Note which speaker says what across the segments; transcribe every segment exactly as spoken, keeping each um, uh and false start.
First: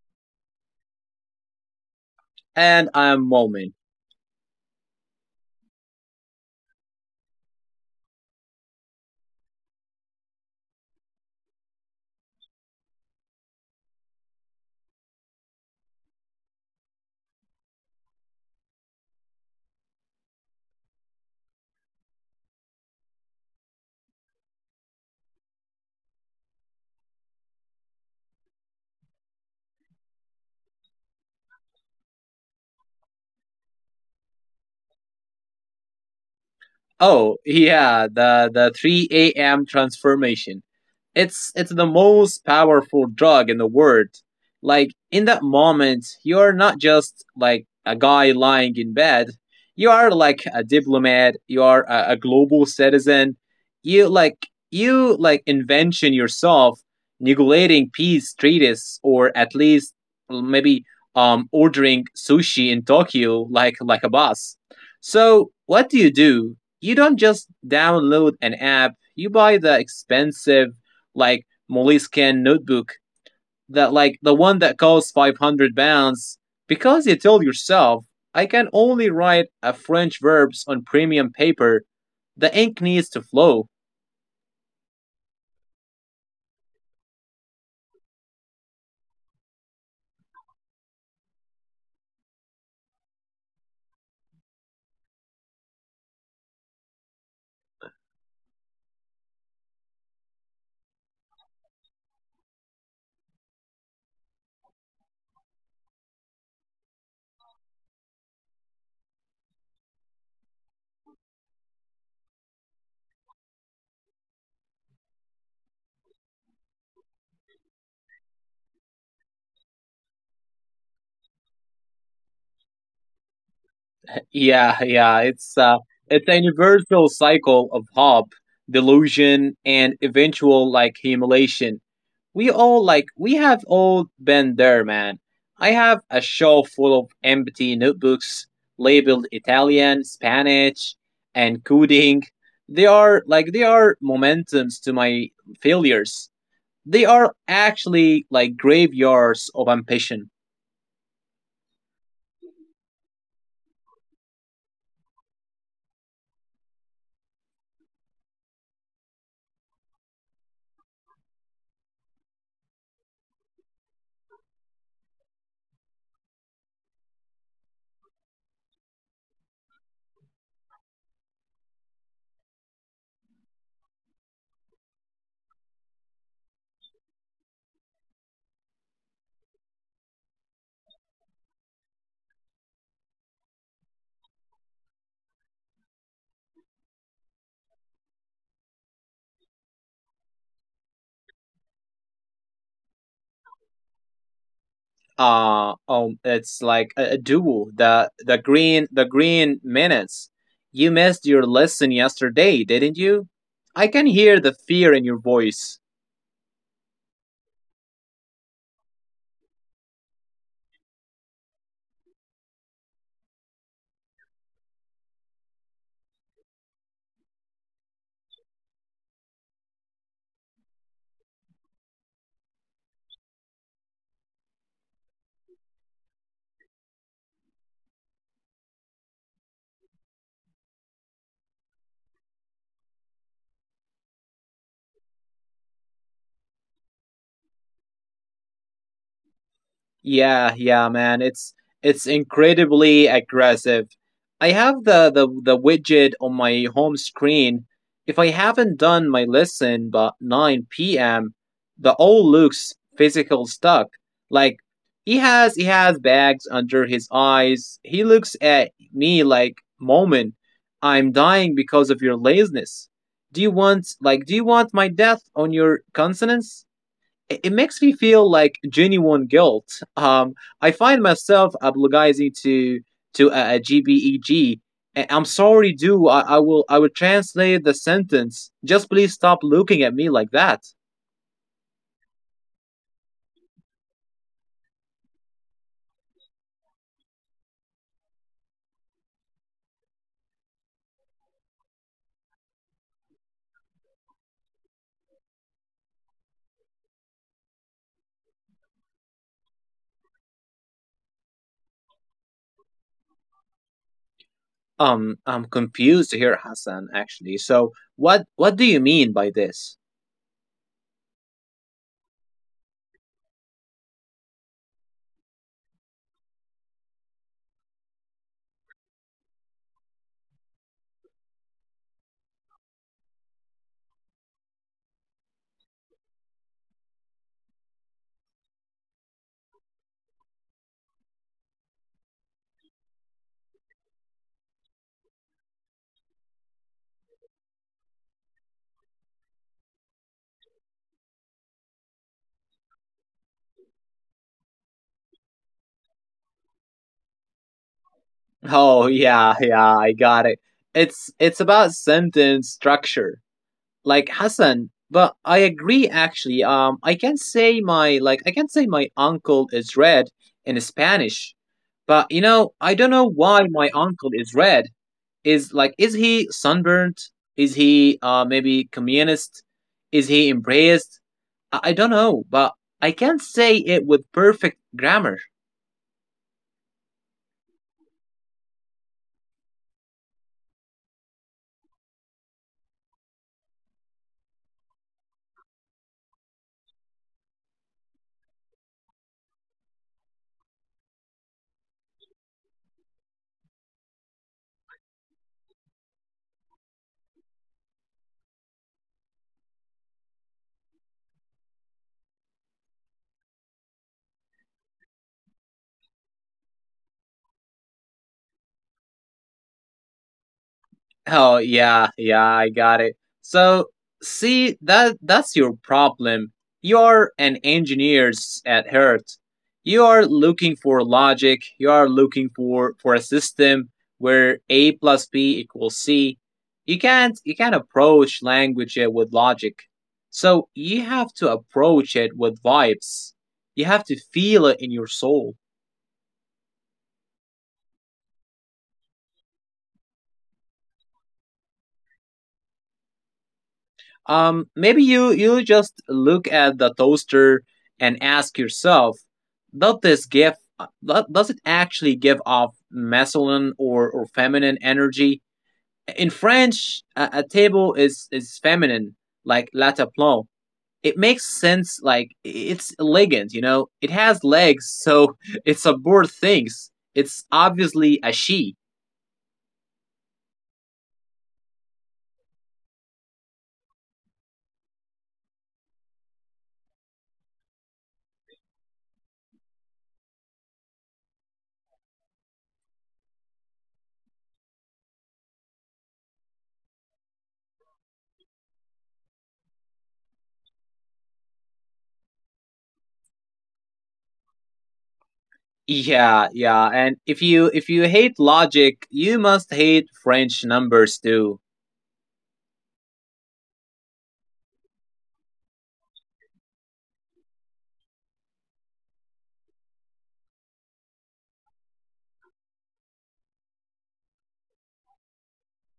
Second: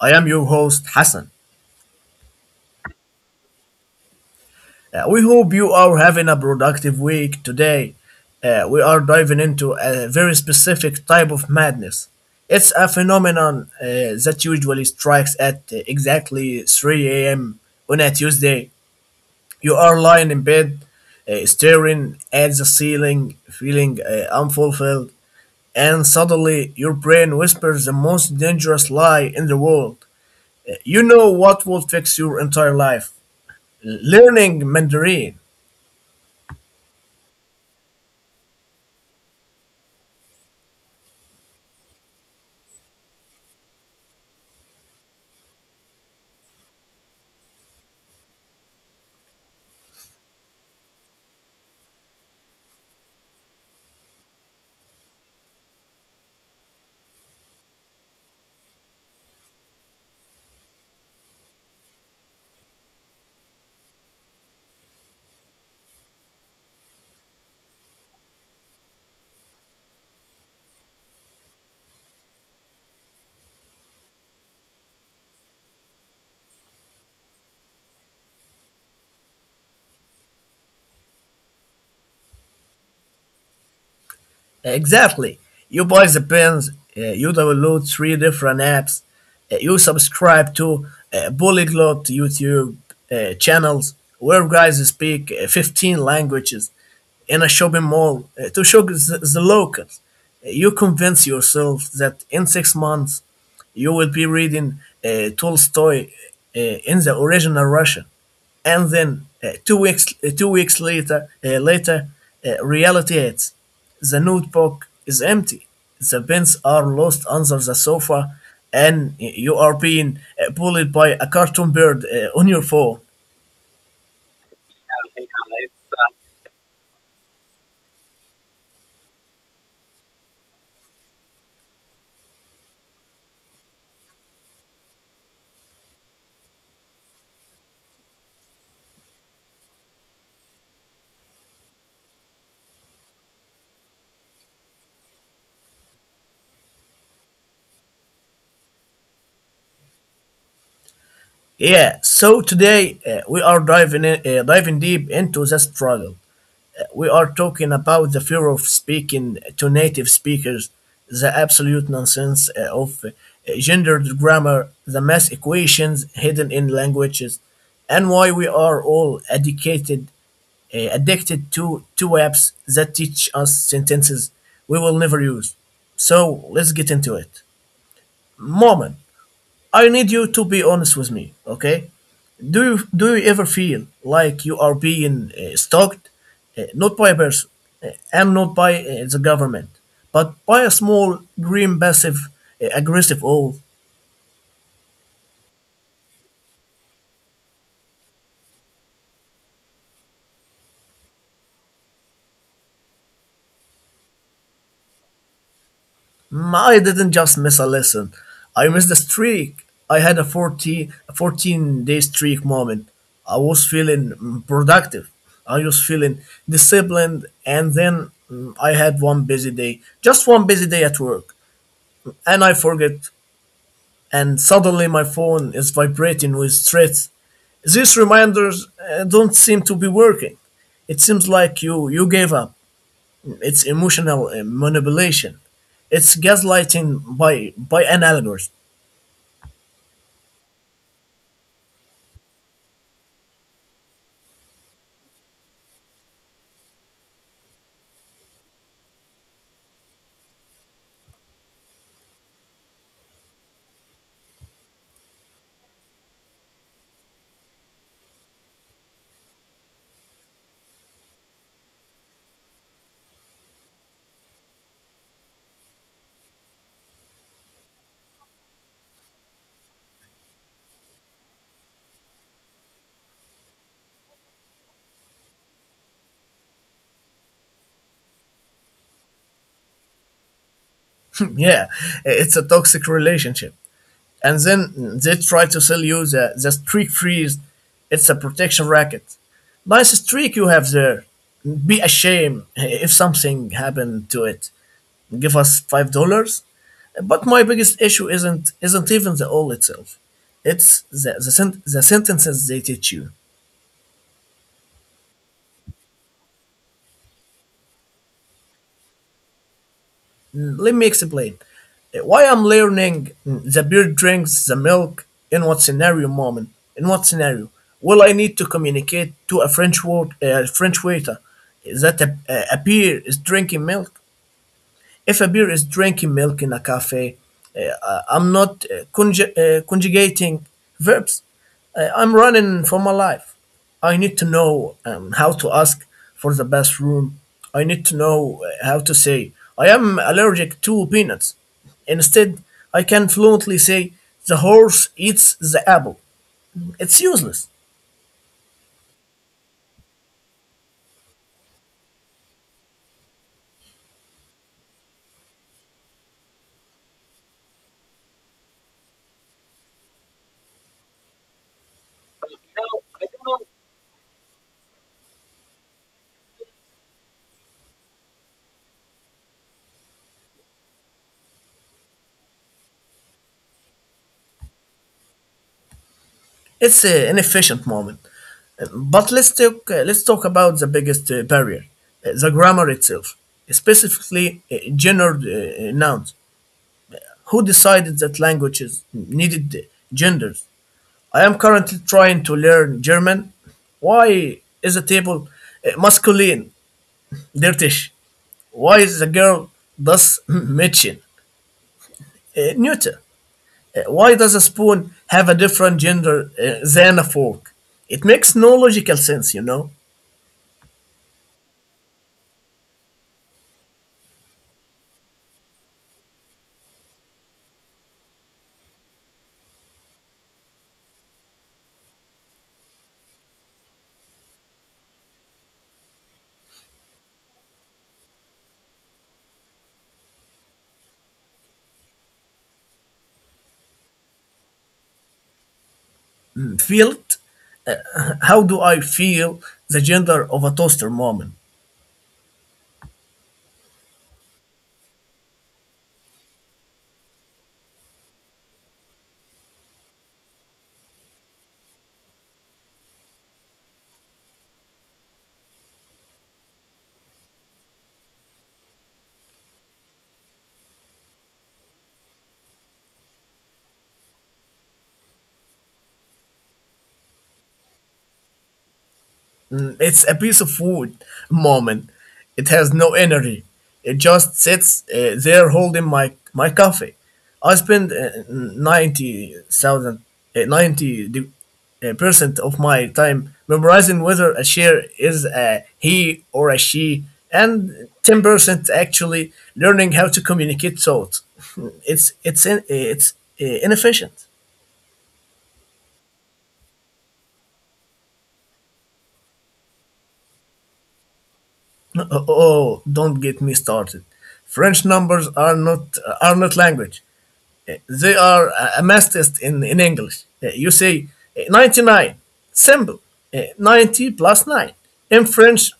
Speaker 1: I am your host, Hassan.
Speaker 2: And I'm Momin.
Speaker 1: Uh, we hope you are having a productive week today. Uh, we are diving into a very specific type of madness. It's a phenomenon uh, that usually strikes at uh, exactly three a m on a Tuesday. You are lying in bed, uh, staring at the ceiling, feeling uh, unfulfilled, and suddenly your brain whispers the most dangerous lie in the world. You know what will fix your entire life? Learning Mandarin.
Speaker 2: Oh, yeah, the, the three a m transformation. it's it's the most powerful drug in the world. Like in that moment, you're not just like a guy lying in bed. You are like a diplomat, you are a, a global citizen. You like you like invention yourself negotiating peace treaties, or at least, well, maybe um ordering sushi in Tokyo like like a boss. So what do you do? You don't just download an app, you buy the expensive, like Moleskine notebook, that like the one that costs five hundred pounds, because you told yourself, I can only write a French verbs on premium paper. The ink needs to flow.
Speaker 1: Exactly. You buy the pins, uh, you download three different apps, uh, you subscribe to uh, polyglot YouTube uh, channels where guys speak uh, fifteen languages in a shopping mall uh, to show the, the locals. Uh, You convince yourself that in six months you will be reading uh, Tolstoy uh, in the original Russian, and then uh, two weeks uh, two weeks later uh, later uh, reality hits. The notebook is empty. The pens are lost under the sofa, and you are being uh, bullied by a cartoon bird uh, on your phone.
Speaker 2: Yeah, yeah, it's uh, it's a universal cycle of hope, delusion, and eventual like humiliation. We all like we have all been there, man. I have a shelf full of empty notebooks labeled Italian, Spanish, and coding. They are like they are momentums to my failures. They are actually like graveyards of ambition.
Speaker 1: Yeah, so today uh, we are diving, in, uh, diving deep into the struggle. Uh, we are talking about the fear of speaking to native speakers, the absolute nonsense uh, of uh, gendered grammar, the math equations hidden in languages, and why we are all educated uh, addicted to two apps that teach us sentences we will never use. So let's get into it. Moment, I need you to be honest with me, okay? Do you do you ever feel like you are being uh, stalked, uh, not by a person uh, and not by uh, the government, but by a small green passive uh, aggressive owl?
Speaker 2: Uh um it's like a, a duel, the the green the green minutes. You missed your lesson yesterday, didn't you? I can hear the fear in your voice.
Speaker 1: Mm, I didn't just miss a lesson. I missed the streak. I had a forty, a fourteen day streak, Moment. I was feeling mm, productive. I was feeling disciplined. And then mm, I had one busy day, just one busy day at work. And I forget. And suddenly my phone is vibrating with threats. These reminders uh, don't seem to be working. It seems like you, you gave up. It's emotional uh, manipulation. It's gaslighting by by an algorithm.
Speaker 2: Yeah, yeah, man. It's it's incredibly aggressive. I have the, the the widget on my home screen. If I haven't done my lesson by nine p m, the old looks physical stuck. Like, he has he has bags under his eyes. He looks at me like, "Moment, I'm dying because of your laziness. Do you want like do you want my death on your consonants?" It makes me feel like genuine guilt. Um, I find myself apologizing to to a, G B E G. "I- am sorry, dude. I, I will I will translate the sentence. Just please stop looking at me like that.
Speaker 1: Yeah, it's a toxic relationship. And then they try to sell you the, the streak freeze. It's a protection racket. Nice streak you have there. Be ashamed if something happened to it. Give us five dollars. But my biggest issue isn't isn't even the all itself. It's the the, sent the sentences they teach you.
Speaker 2: Um, I'm confused here, Hassan, actually. So what what do you mean by this?
Speaker 1: Let me explain why I'm learning "the beer drinks the milk." In what scenario, Moment? In what scenario will I need to communicate to a French word, a French waiter that a, a beer is drinking milk? If a beer is drinking milk in a cafe, uh, uh, I'm not uh, conju- uh, conjugating verbs. Uh, I'm running for my life. I need to know um, how to ask for the best room. I need to know uh, how to say, I am allergic to peanuts. Instead, I can fluently say, the horse eats the apple. It's useless.
Speaker 2: Oh yeah, yeah, I got it. It's it's about sentence structure. Like Hassan, but I agree actually. Um, I can say my like I can say my uncle is red in Spanish. But you know, I don't know why my uncle is red. Is like is he sunburnt, is he uh maybe communist, is he embraced? I I don't know, but I can't say it with perfect grammar.
Speaker 1: It's uh, an efficient, Moment. But let's talk, uh, let's talk about the biggest uh, barrier, uh, the grammar itself, specifically uh, gendered uh, nouns. Who decided that languages needed uh, genders? I am currently trying to learn German. Why is the table uh, masculine, dirtish? Why is the girl das Mädchen, uh, neuter? Uh, why does a spoon have a different gender uh, than a fork? It makes no logical sense, you know.
Speaker 2: Oh yeah, yeah, I got it. So see, that that's your problem. You're an engineers at heart. You are looking for logic. You are looking for for a system where a plus b equals c. You can't you can't approach language uh, with logic. So you have to approach it with vibes. You have to feel it in your soul.
Speaker 1: Felt. How do I feel the gender of a toaster, Moment?
Speaker 2: Um, maybe you you just look at the toaster and ask yourself, does this give do- does it actually give off masculine, or, or feminine energy? In French, a, a table is is feminine, like la table. It makes sense, like it's elegant, you know. It has legs, so it subordinates things. It's obviously a she.
Speaker 1: Mm, it's a piece of wood, Moment. It has no energy. It just sits uh, there holding my my coffee. I spend uh, ninety thousand uh, ninety de- uh, percent of my time memorizing whether a chair is a he or a she, and ten percent actually learning how to communicate thoughts. it's it's in, it's uh, inefficient.
Speaker 2: Yeah, yeah. And if you if you hate logic, you must hate French numbers too.
Speaker 1: Oh, don't get me started. French numbers are not are not language. They are a a in, in English. Uh, You say uh, ninety-nine, simple. Uh, ninety plus nine. In French,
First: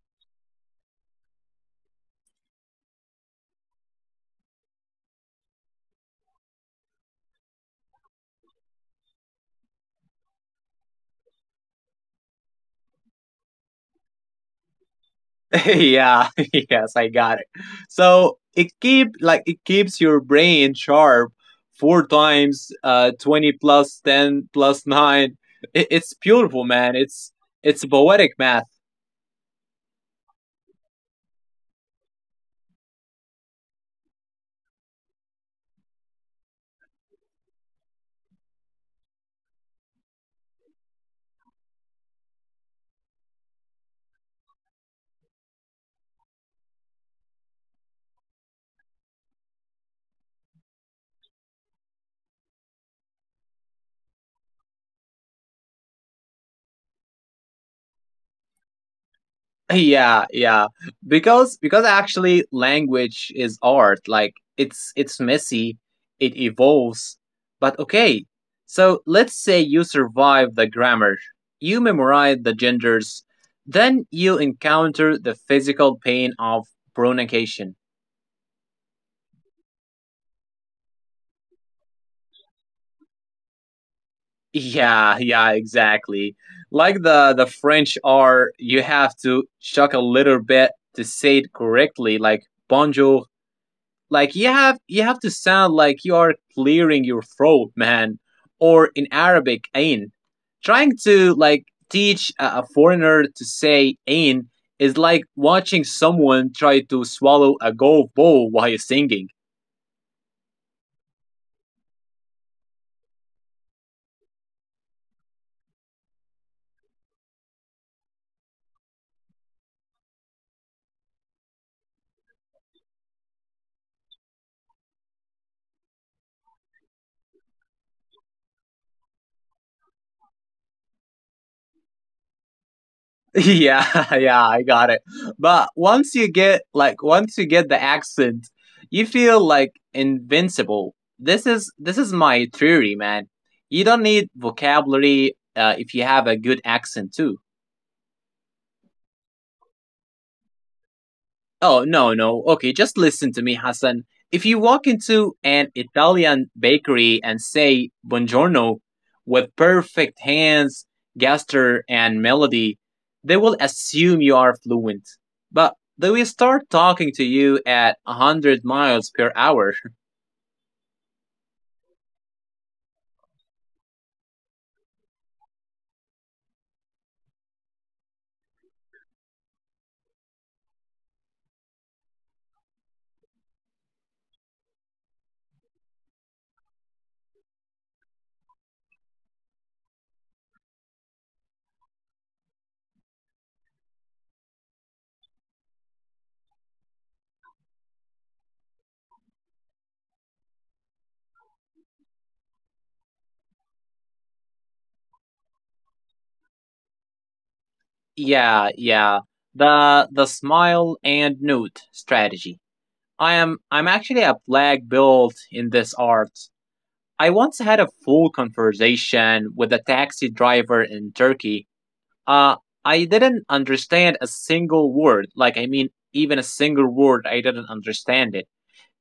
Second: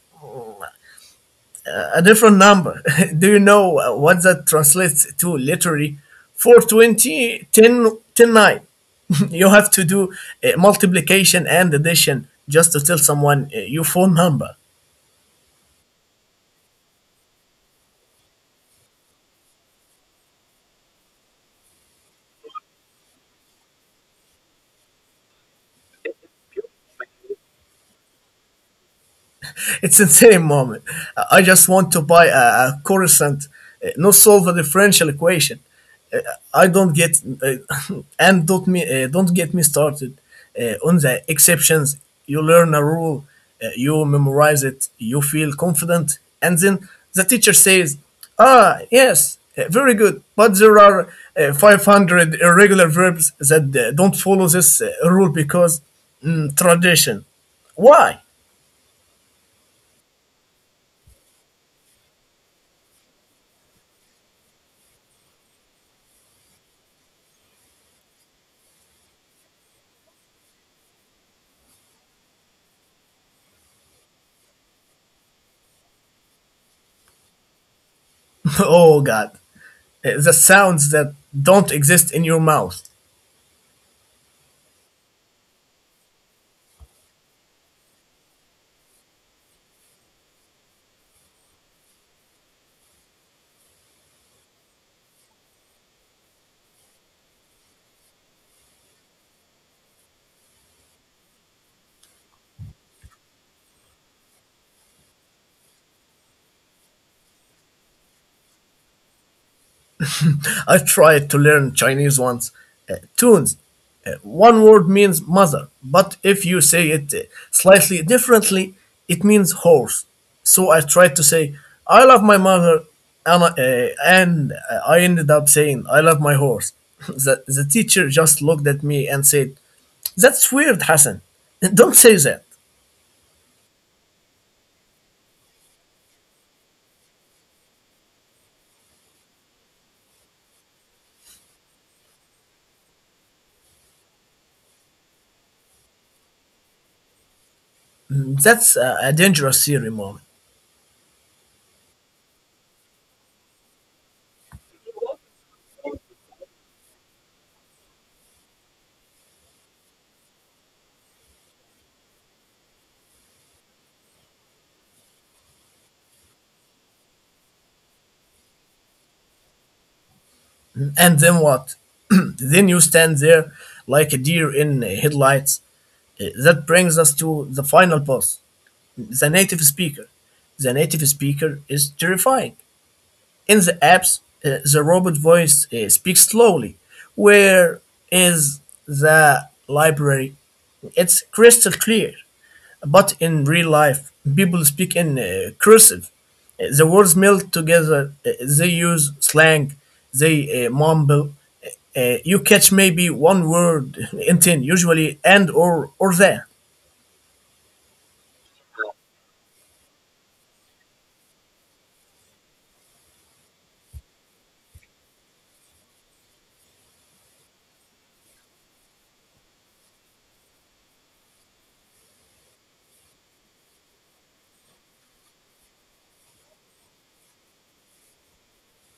Speaker 1: a different number. Do you know uh, what that translates to literally? Four twenty ten ten nine. You have to do uh, multiplication and addition just to tell someone uh, your phone number.
Speaker 2: Yeah, yes, I got it. So it keep like it keeps your brain sharp. Four times uh twenty plus ten plus nine. It, it's beautiful, man. It's it's poetic math.
Speaker 1: It's insane, Moment. I just want to buy a, a Coruscant, uh, not solve a differential equation. Uh, I don't get uh, and don't me uh, don't get me started uh, on the exceptions. You learn a rule, uh, you memorize it, you feel confident, and then the teacher says, "Ah, yes, uh, very good, but there are uh, five hundred irregular verbs that uh, don't follow this uh, rule because mm, tradition." Why?
Speaker 2: Yeah, yeah. Because because actually language is art. Like it's it's messy, it evolves. But okay. So let's say you survive the grammar. You memorize the genders. Then you encounter the physical pain of pronunciation.
Speaker 1: Oh God. Uh, the sounds that don't exist in your mouth.
Speaker 2: Yeah, yeah, exactly. Like the the French R, you have to chuck a little bit to say it correctly, like bonjour. Like you have you have to sound like you are clearing your throat, man. Or in Arabic, ain. Trying to like teach a foreigner to say ain is like watching someone try to swallow a golf ball while you're singing.
Speaker 1: I tried to learn Chinese once. Uh, tunes. Uh, one word means mother, but if you say it uh, slightly differently, it means horse. So I tried to say, I love my mother, and, I- uh, and uh, I ended up saying, I love my horse. the, the teacher just looked at me and said, "That's weird, Hassan. Don't say that."
Speaker 2: Yeah, yeah, I got it. But once you get like once you get the accent, you feel like invincible. This is this is my theory, man. You don't need vocabulary uh, if you have a good accent too.
Speaker 1: That's a, a dangerous theory, Mom.
Speaker 2: Oh, no, no. Okay, just listen to me, Hassan. If you walk into an Italian bakery and say buongiorno with perfect hands, gesture, and melody, they will assume you are fluent. But they will start talking to you at one hundred miles per hour.
Speaker 1: And then what? Then you stand there like a deer in headlights. Uh, That brings us to the final boss, the native speaker. The native speaker is terrifying. In the apps, uh, the robot voice uh, speaks slowly. Where is the library? It's crystal clear. But in real life, people speak in uh, cursive. Uh, The words melt together. Uh, They use slang. They uh, mumble. Uh, uh, you catch maybe one word in ten, usually and or or there.
Speaker 2: Yeah, yeah. The the smile and note strategy. I am I'm actually a black belt in this art. I once had a full conversation with a taxi driver in Turkey. Uh, I didn't understand a single word. Like, I mean, even a single word, I didn't understand it.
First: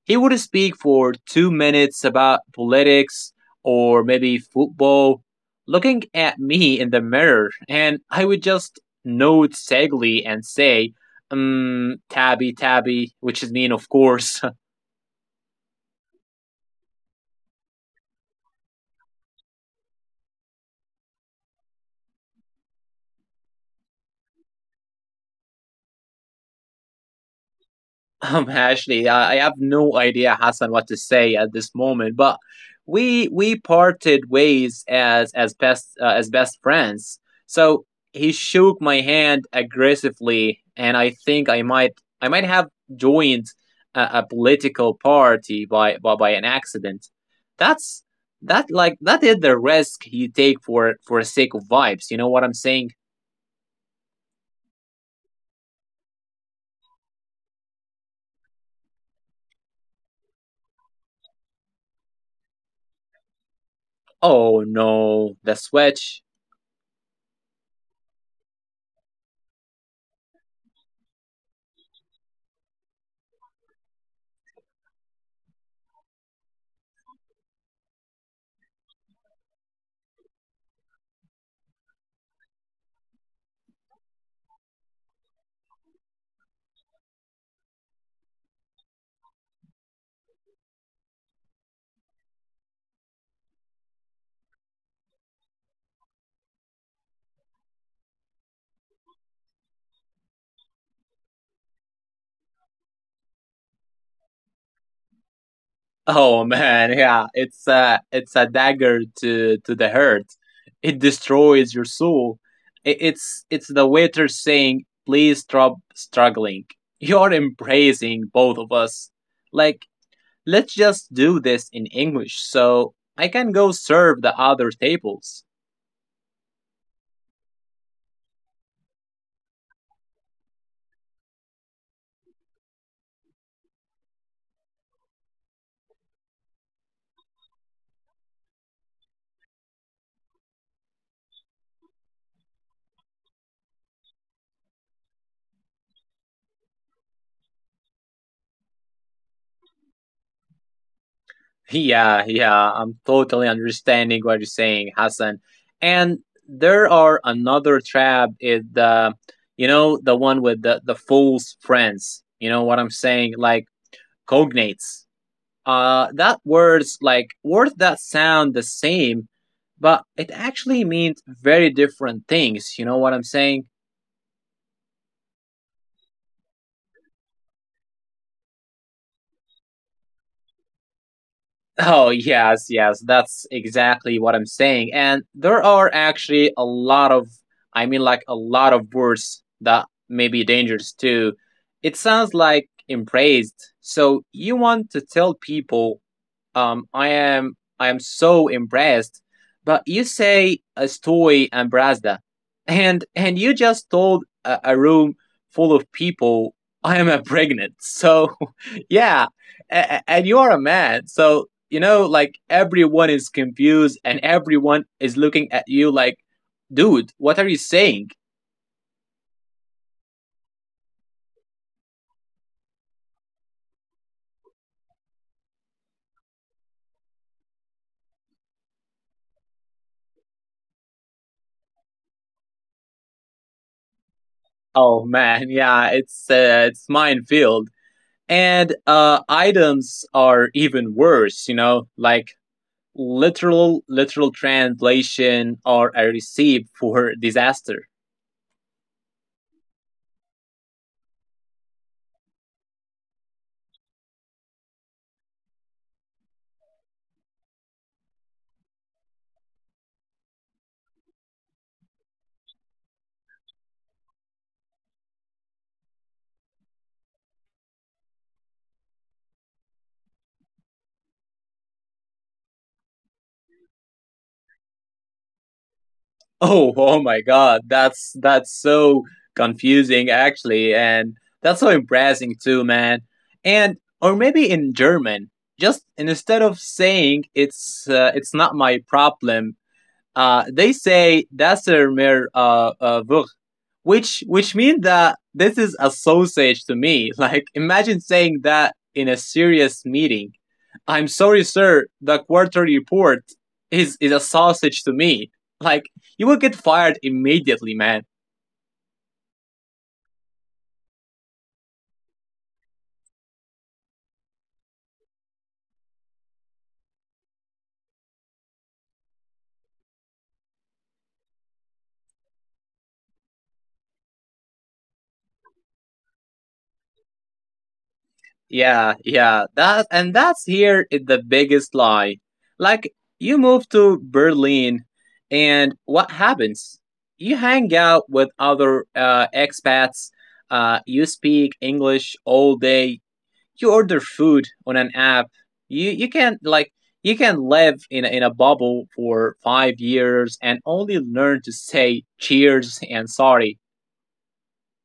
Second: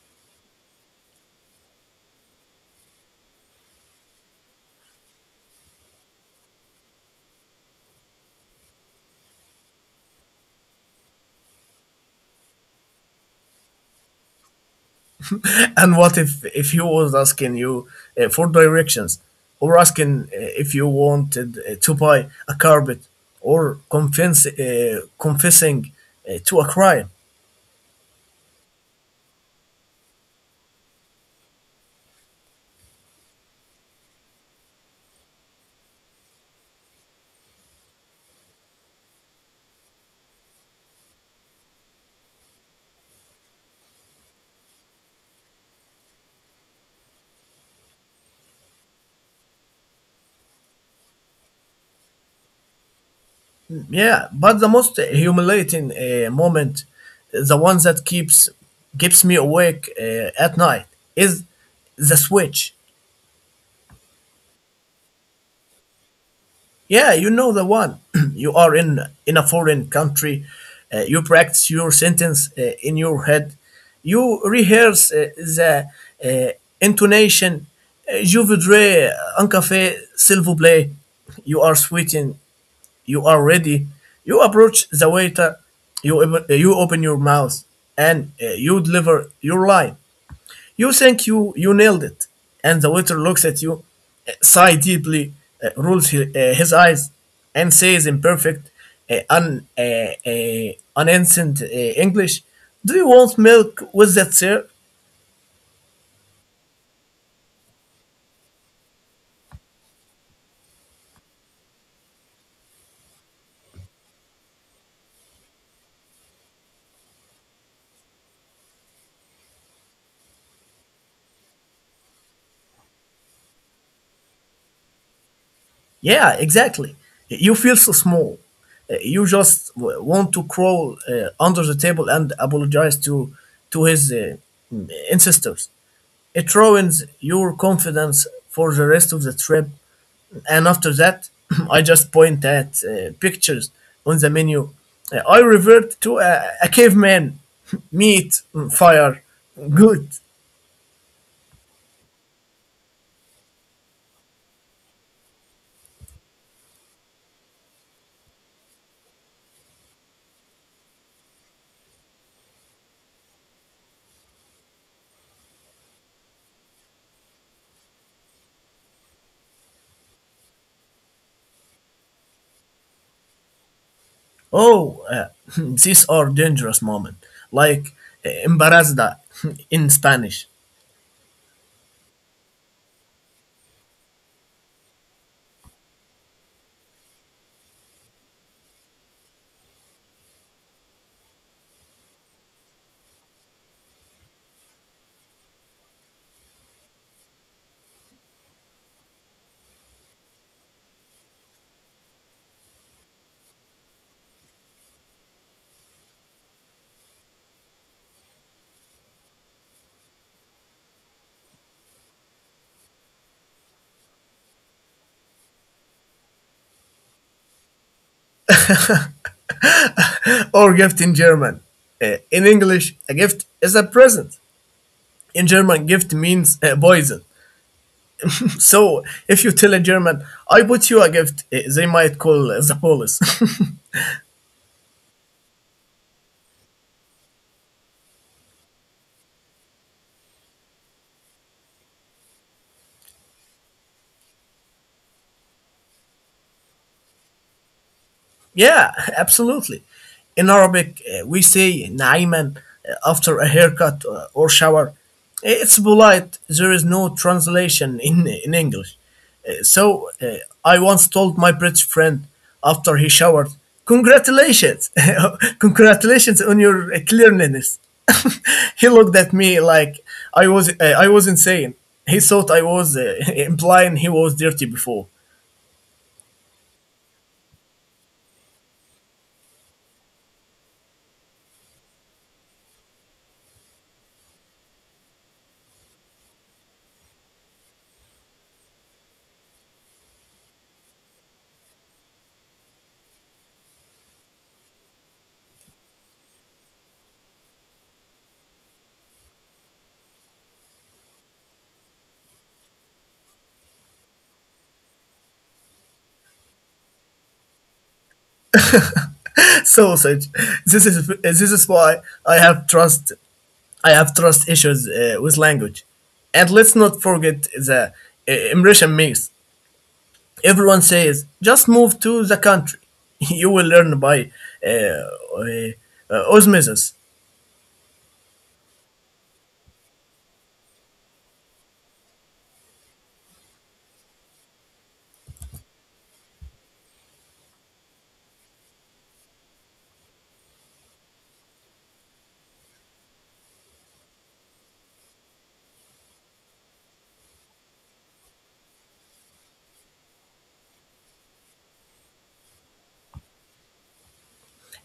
Speaker 2: He would speak for two minutes about politics or maybe football, looking at me in the mirror, and I would just nod sagely and say, um, tabby, tabby, which is mean, of course.
Speaker 1: And what if if he was asking you uh, for directions, or asking uh, if you wanted uh, to buy a carpet, or confess, uh, confessing uh, to a crime?
Speaker 2: Um, Ashley, I I have no idea, Hassan, what to say at this moment, but we we parted ways as as best uh, as best friends. So he shook my hand aggressively, and I think I might I might have joined a, a political party by, by by an accident. That's that like that is the risk you take for for the sake of vibes. You know what I'm saying?
Speaker 1: Yeah, but the most humiliating uh, moment, the one that keeps keeps me awake uh, at night, is the switch.
Speaker 2: Oh no, the switch.
Speaker 1: Yeah, you know the one. You are in in a foreign country. Uh, you practice your sentence uh, in your head. You rehearse uh, the uh, intonation. Uh, Je voudrais un café, s'il vous plaît. You are sweating. You are ready, you approach the waiter, you, op- you open your mouth, and uh, you deliver your line. You think you, you nailed it, and the waiter looks at you, uh, sigh deeply, uh, rolls his, uh, his eyes, and says in perfect, uh, un, uh, uh, unanswered uh, English, "Do you want milk with that, sir?"
Speaker 2: Oh man, yeah, it's a it's a dagger to to the heart. It destroys your soul. I- It's it's the waiter saying, "Please stop struggling. You're embracing both of us. Like, let's just do this in English, so I can go serve the other tables."
Speaker 1: Yeah, exactly. You feel so small. Uh, You just w- want to crawl uh, under the table and apologize to to his uh, ancestors. It ruins your confidence for the rest of the trip. And after that, I just point at uh, pictures on the menu. Uh, I revert to a, a caveman. Meat, fire, good.
Speaker 2: Yeah, yeah, I'm totally understanding what you're saying, Hassan. And there are another trap is the, you know, the one with the the fool's friends. You know what I'm saying? Like cognates. Uh, that words like words that sound the same, but it actually means very different things. You know what I'm saying?
Speaker 1: Oh, uh, these are dangerous moments, like uh, embarazada in Spanish.
Speaker 2: Oh, yes, yes, that's exactly what I'm saying. And there are actually a lot of, I mean, like a lot of words that may be dangerous too. It sounds like embraced. So you want to tell people, um, I am, I am so impressed, but you say estoy embrasada, and and you just told a, a room full of people, I am a pregnant. So yeah, a- a- and you are a man, so you know, like everyone is confused and everyone is looking at you like, dude, what are you saying?
Speaker 1: Or gift in German. Uh, in English, a gift is a present. In German, gift means uh, poison. So if you tell a German, I bought you a gift, uh, they might call uh, the police.
Speaker 2: Oh man, yeah, it's uh, it's minefield. And uh, items are even worse, you know, like literal, literal translation or a receipt for disaster.
Speaker 1: Yeah, absolutely. In Arabic, uh, we say naiman uh, after a haircut uh, or shower. Eh, It's polite. There is no translation in in English. Uh, So uh, I once told my British friend after he showered, "Congratulations, congratulations on your uh, cleanliness." He looked at me like I was uh, I was insane. He thought I was uh, implying he was dirty before.
Speaker 2: Oh, oh my God, that's that's so confusing actually, and that's so embarrassing too, man. And or maybe in German, just instead of saying it's uh, it's not my problem, uh, they say das ist mir uh, uh, wurscht, which which means that this is a sausage to me. Like imagine saying that in a serious meeting. I'm sorry, sir, the quarterly report is, is a sausage to me. Like, you will get fired immediately, man.
Speaker 1: Sausage. This is this is why I have trust I have trust issues uh, with language. And let's not forget the uh, immersion mix. Everyone says just move to the country. You will learn by uh, uh, uh, osmosis.
Speaker 2: Yeah, yeah, that and that's here is the biggest lie. Like, you move to Berlin, and what happens? You hang out with other uh, expats, uh, you speak English all day, you order food on an app. you you can't like You can live in a, in a bubble for five years and only learn to say cheers and sorry.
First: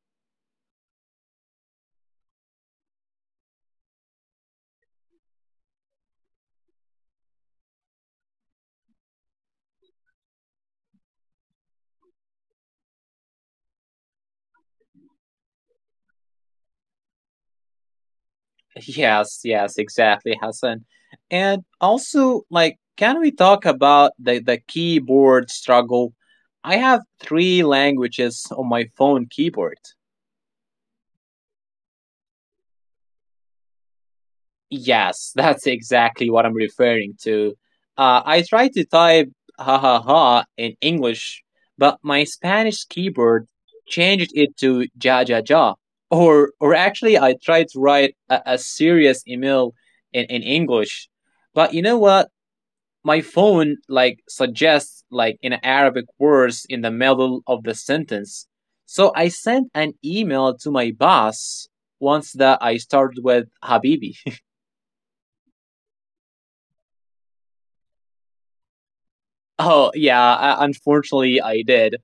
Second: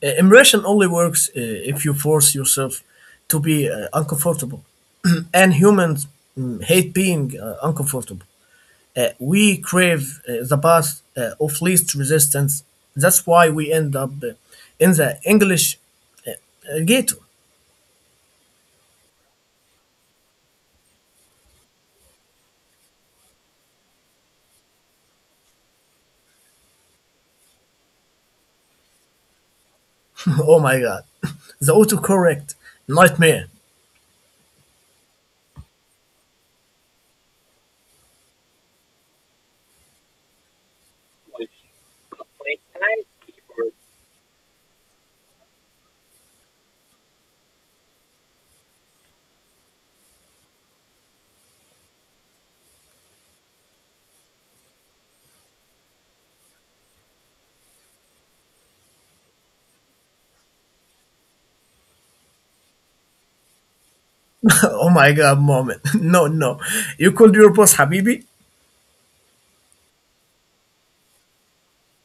Speaker 1: Uh, immersion only works uh, if you force yourself to be uh, uncomfortable. And humans mm, hate being uh, uncomfortable. Uh, we crave uh, the path uh, of least resistance. That's why we end up uh, in the English uh, uh, ghetto.
Speaker 2: Yes, yes, exactly, Hassan. And also, like, can we talk about the, the keyboard struggle? I have three languages on my phone keyboard.
Speaker 1: Oh my God. The autocorrect nightmare.
Speaker 2: Yes, that's exactly what I'm referring to. Uh, I tried to type ha ha ha in English, but my Spanish keyboard changed it to ja ja ja. Or, or actually, I tried to write a, a serious email in, in English, but you know what? My phone like suggests like in Arabic words in the middle of the sentence. So I sent an email to my boss once that I started with Habibi.
Speaker 1: Oh my God, Moment. No, no. You called your boss Habibi.
Speaker 2: Oh yeah, uh, unfortunately I did.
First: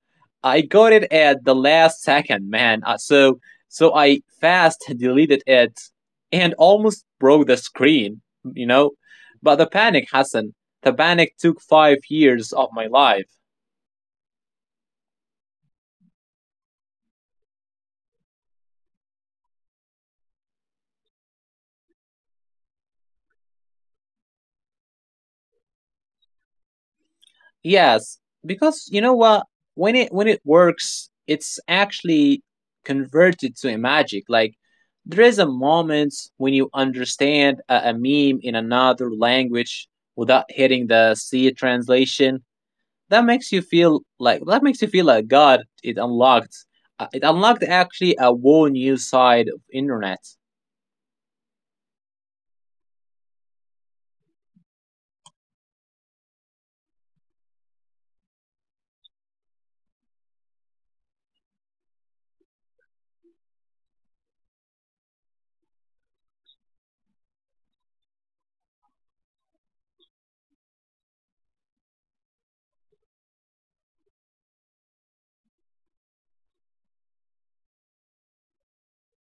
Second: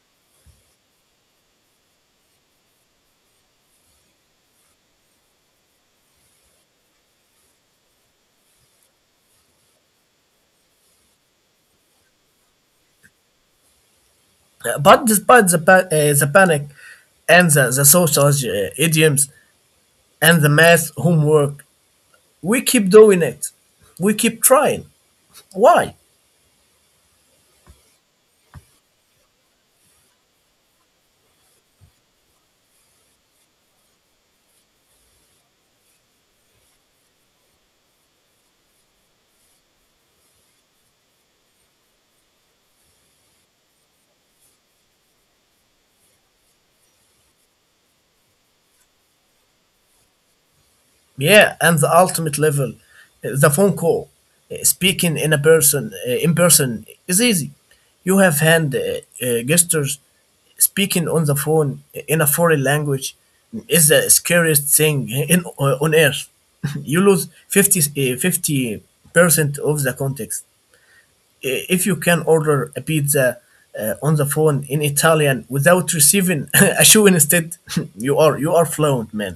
Speaker 2: I got it at the last second, man. Uh, so so I fast deleted it and almost broke the screen, you know. But the panic, Hassan, the panic took five years of my life.
Speaker 1: Uh, But despite the, pa- uh, the panic and the, the social uh, idioms and the math homework, we keep doing it. We keep trying. Why?
Speaker 2: Yes, because you know what? When it when it works, it's actually converted to a magic. Like there is a moment when you understand a, a meme in another language without hitting the C translation. That makes you feel like that makes you feel like God. It unlocked. uh, It unlocked actually a whole new side of internet.
Speaker 1: Yeah, and the ultimate level, uh, the phone call, uh, speaking in a person, uh, in person is easy. You have hand uh, uh, gestures. Speaking on the phone eh, in a foreign language is the scariest thing in uh, on earth. You lose fifty eh, fifty percent of the context. I- If you can order a pizza uh, on the phone in Italian without receiving a shoe instead, you are you are fluent, man.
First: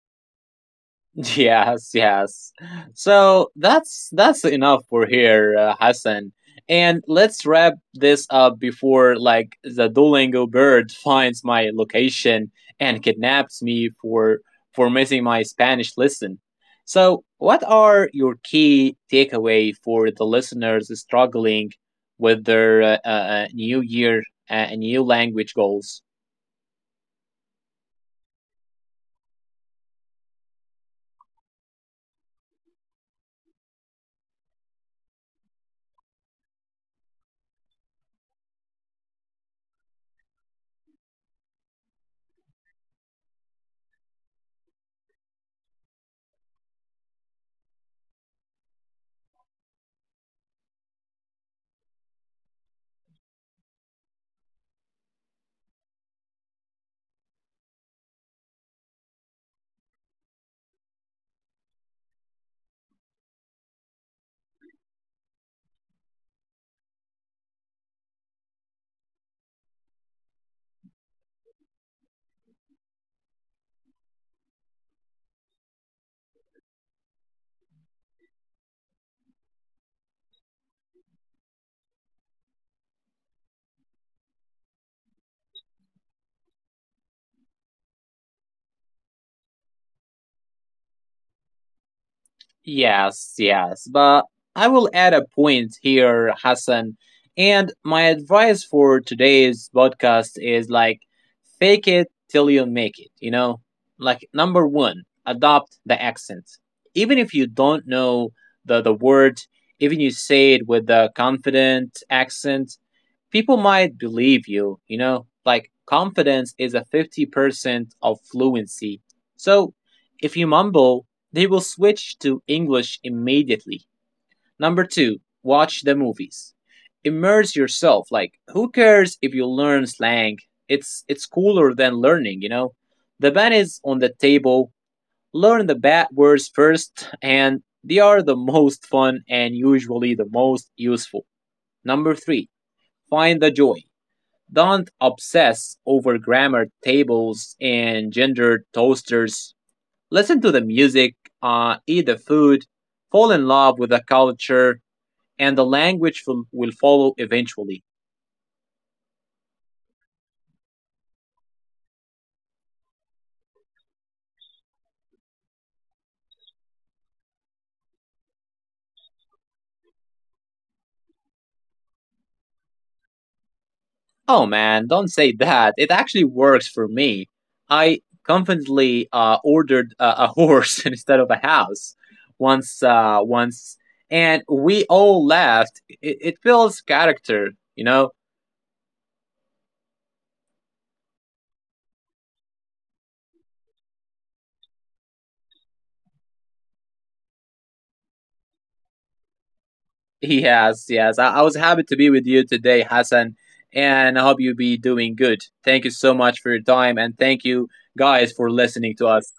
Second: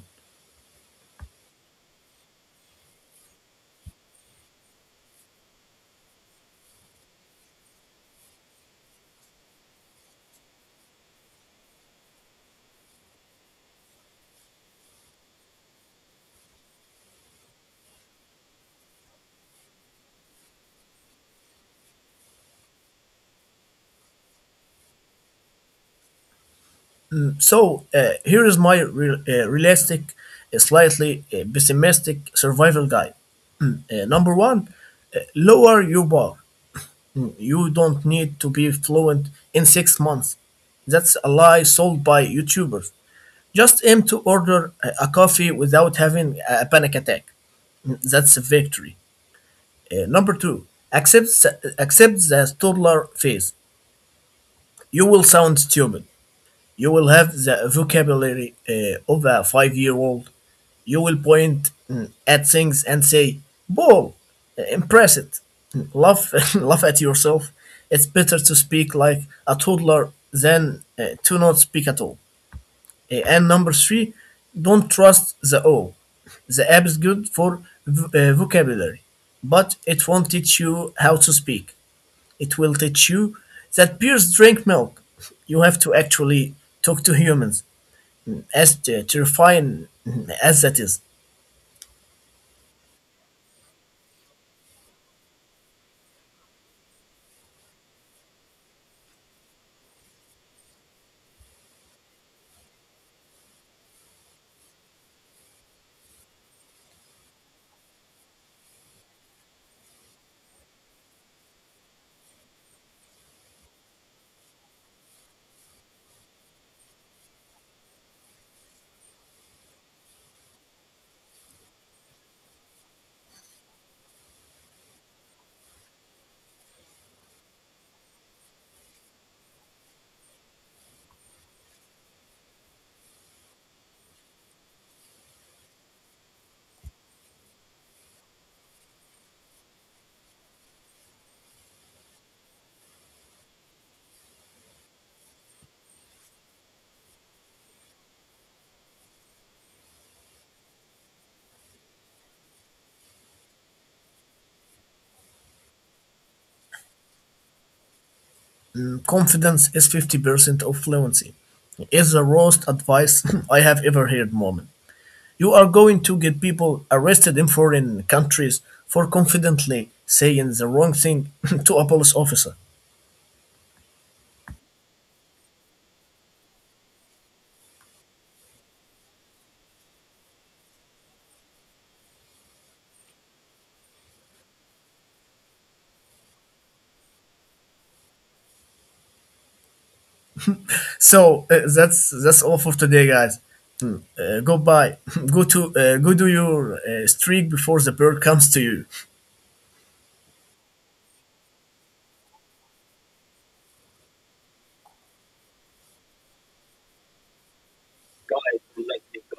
Speaker 2: Yes, yes. So that's that's enough for here, uh, Hassan. And let's wrap this up before like the Duolingo bird finds my location and kidnaps me for for missing my Spanish lesson. So, what are your key takeaway for the listeners struggling with their uh, uh, uh, new year uh, and new language goals?
Speaker 1: So uh, here is my re- uh, realistic, uh, slightly uh, pessimistic survival guide. Mm, uh, number one, uh, lower your bar. Mm, You don't need to be fluent in six months. That's a lie sold by YouTubers. Just aim to order a a coffee without having a a panic attack. Mm, That's a victory. Uh, number two, accept accept the toddler phase. You will sound stupid. You will have the vocabulary uh, of a five year old. You will point mm, at things and say, Ball, impress it. Laugh, laugh at yourself. It's better to speak like a toddler than uh, to not speak at all. Uh, and number three, don't trust the O. The app is good for v- uh, vocabulary, but it won't teach you how to speak. It will teach you that bears drink milk. You have to actually talk to humans, as t- terrifying as that is.
Speaker 2: Yes, yes, but I will add a point here, Hassan. And my advice for today's podcast is like fake it till you make it, you know? Like number one, adopt the accent. Even if you don't know the the word, even you say it with a confident accent, people might believe you, you know, like confidence is a fifty percent of fluency. So if you mumble, they will switch to English immediately. Number two, watch the movies. Immerse yourself. Like, who cares if you learn slang? It's it's cooler than learning, you know? The ban is on the table. Learn the bad words first, and they are the most fun and usually the most useful. Number three, find the joy. Don't obsess over grammar tables and gendered toasters. Listen to the music, uh, eat the food, fall in love with the culture, and the language will, will follow eventually.
Speaker 1: Confidence is fifty percent of fluency. It's the worst advice I have ever heard, Moment. You are going to get people arrested in foreign countries for confidently saying the wrong thing to a police officer.
Speaker 2: Oh man, don't say that. It actually works for me. I confidently uh, ordered a, a horse instead of a house once, uh, once, and we all laughed. It, it builds character, you know.
Speaker 1: So uh, that's that's all for today, guys. Mm, Uh, goodbye. go to uh, go do your uh, streak before the bird comes to you.
Speaker 2: Yes, yes. I, I was happy to be with you today, Hassan, and I hope you be doing good. Thank you so much for your time, and thank you guys for listening to us.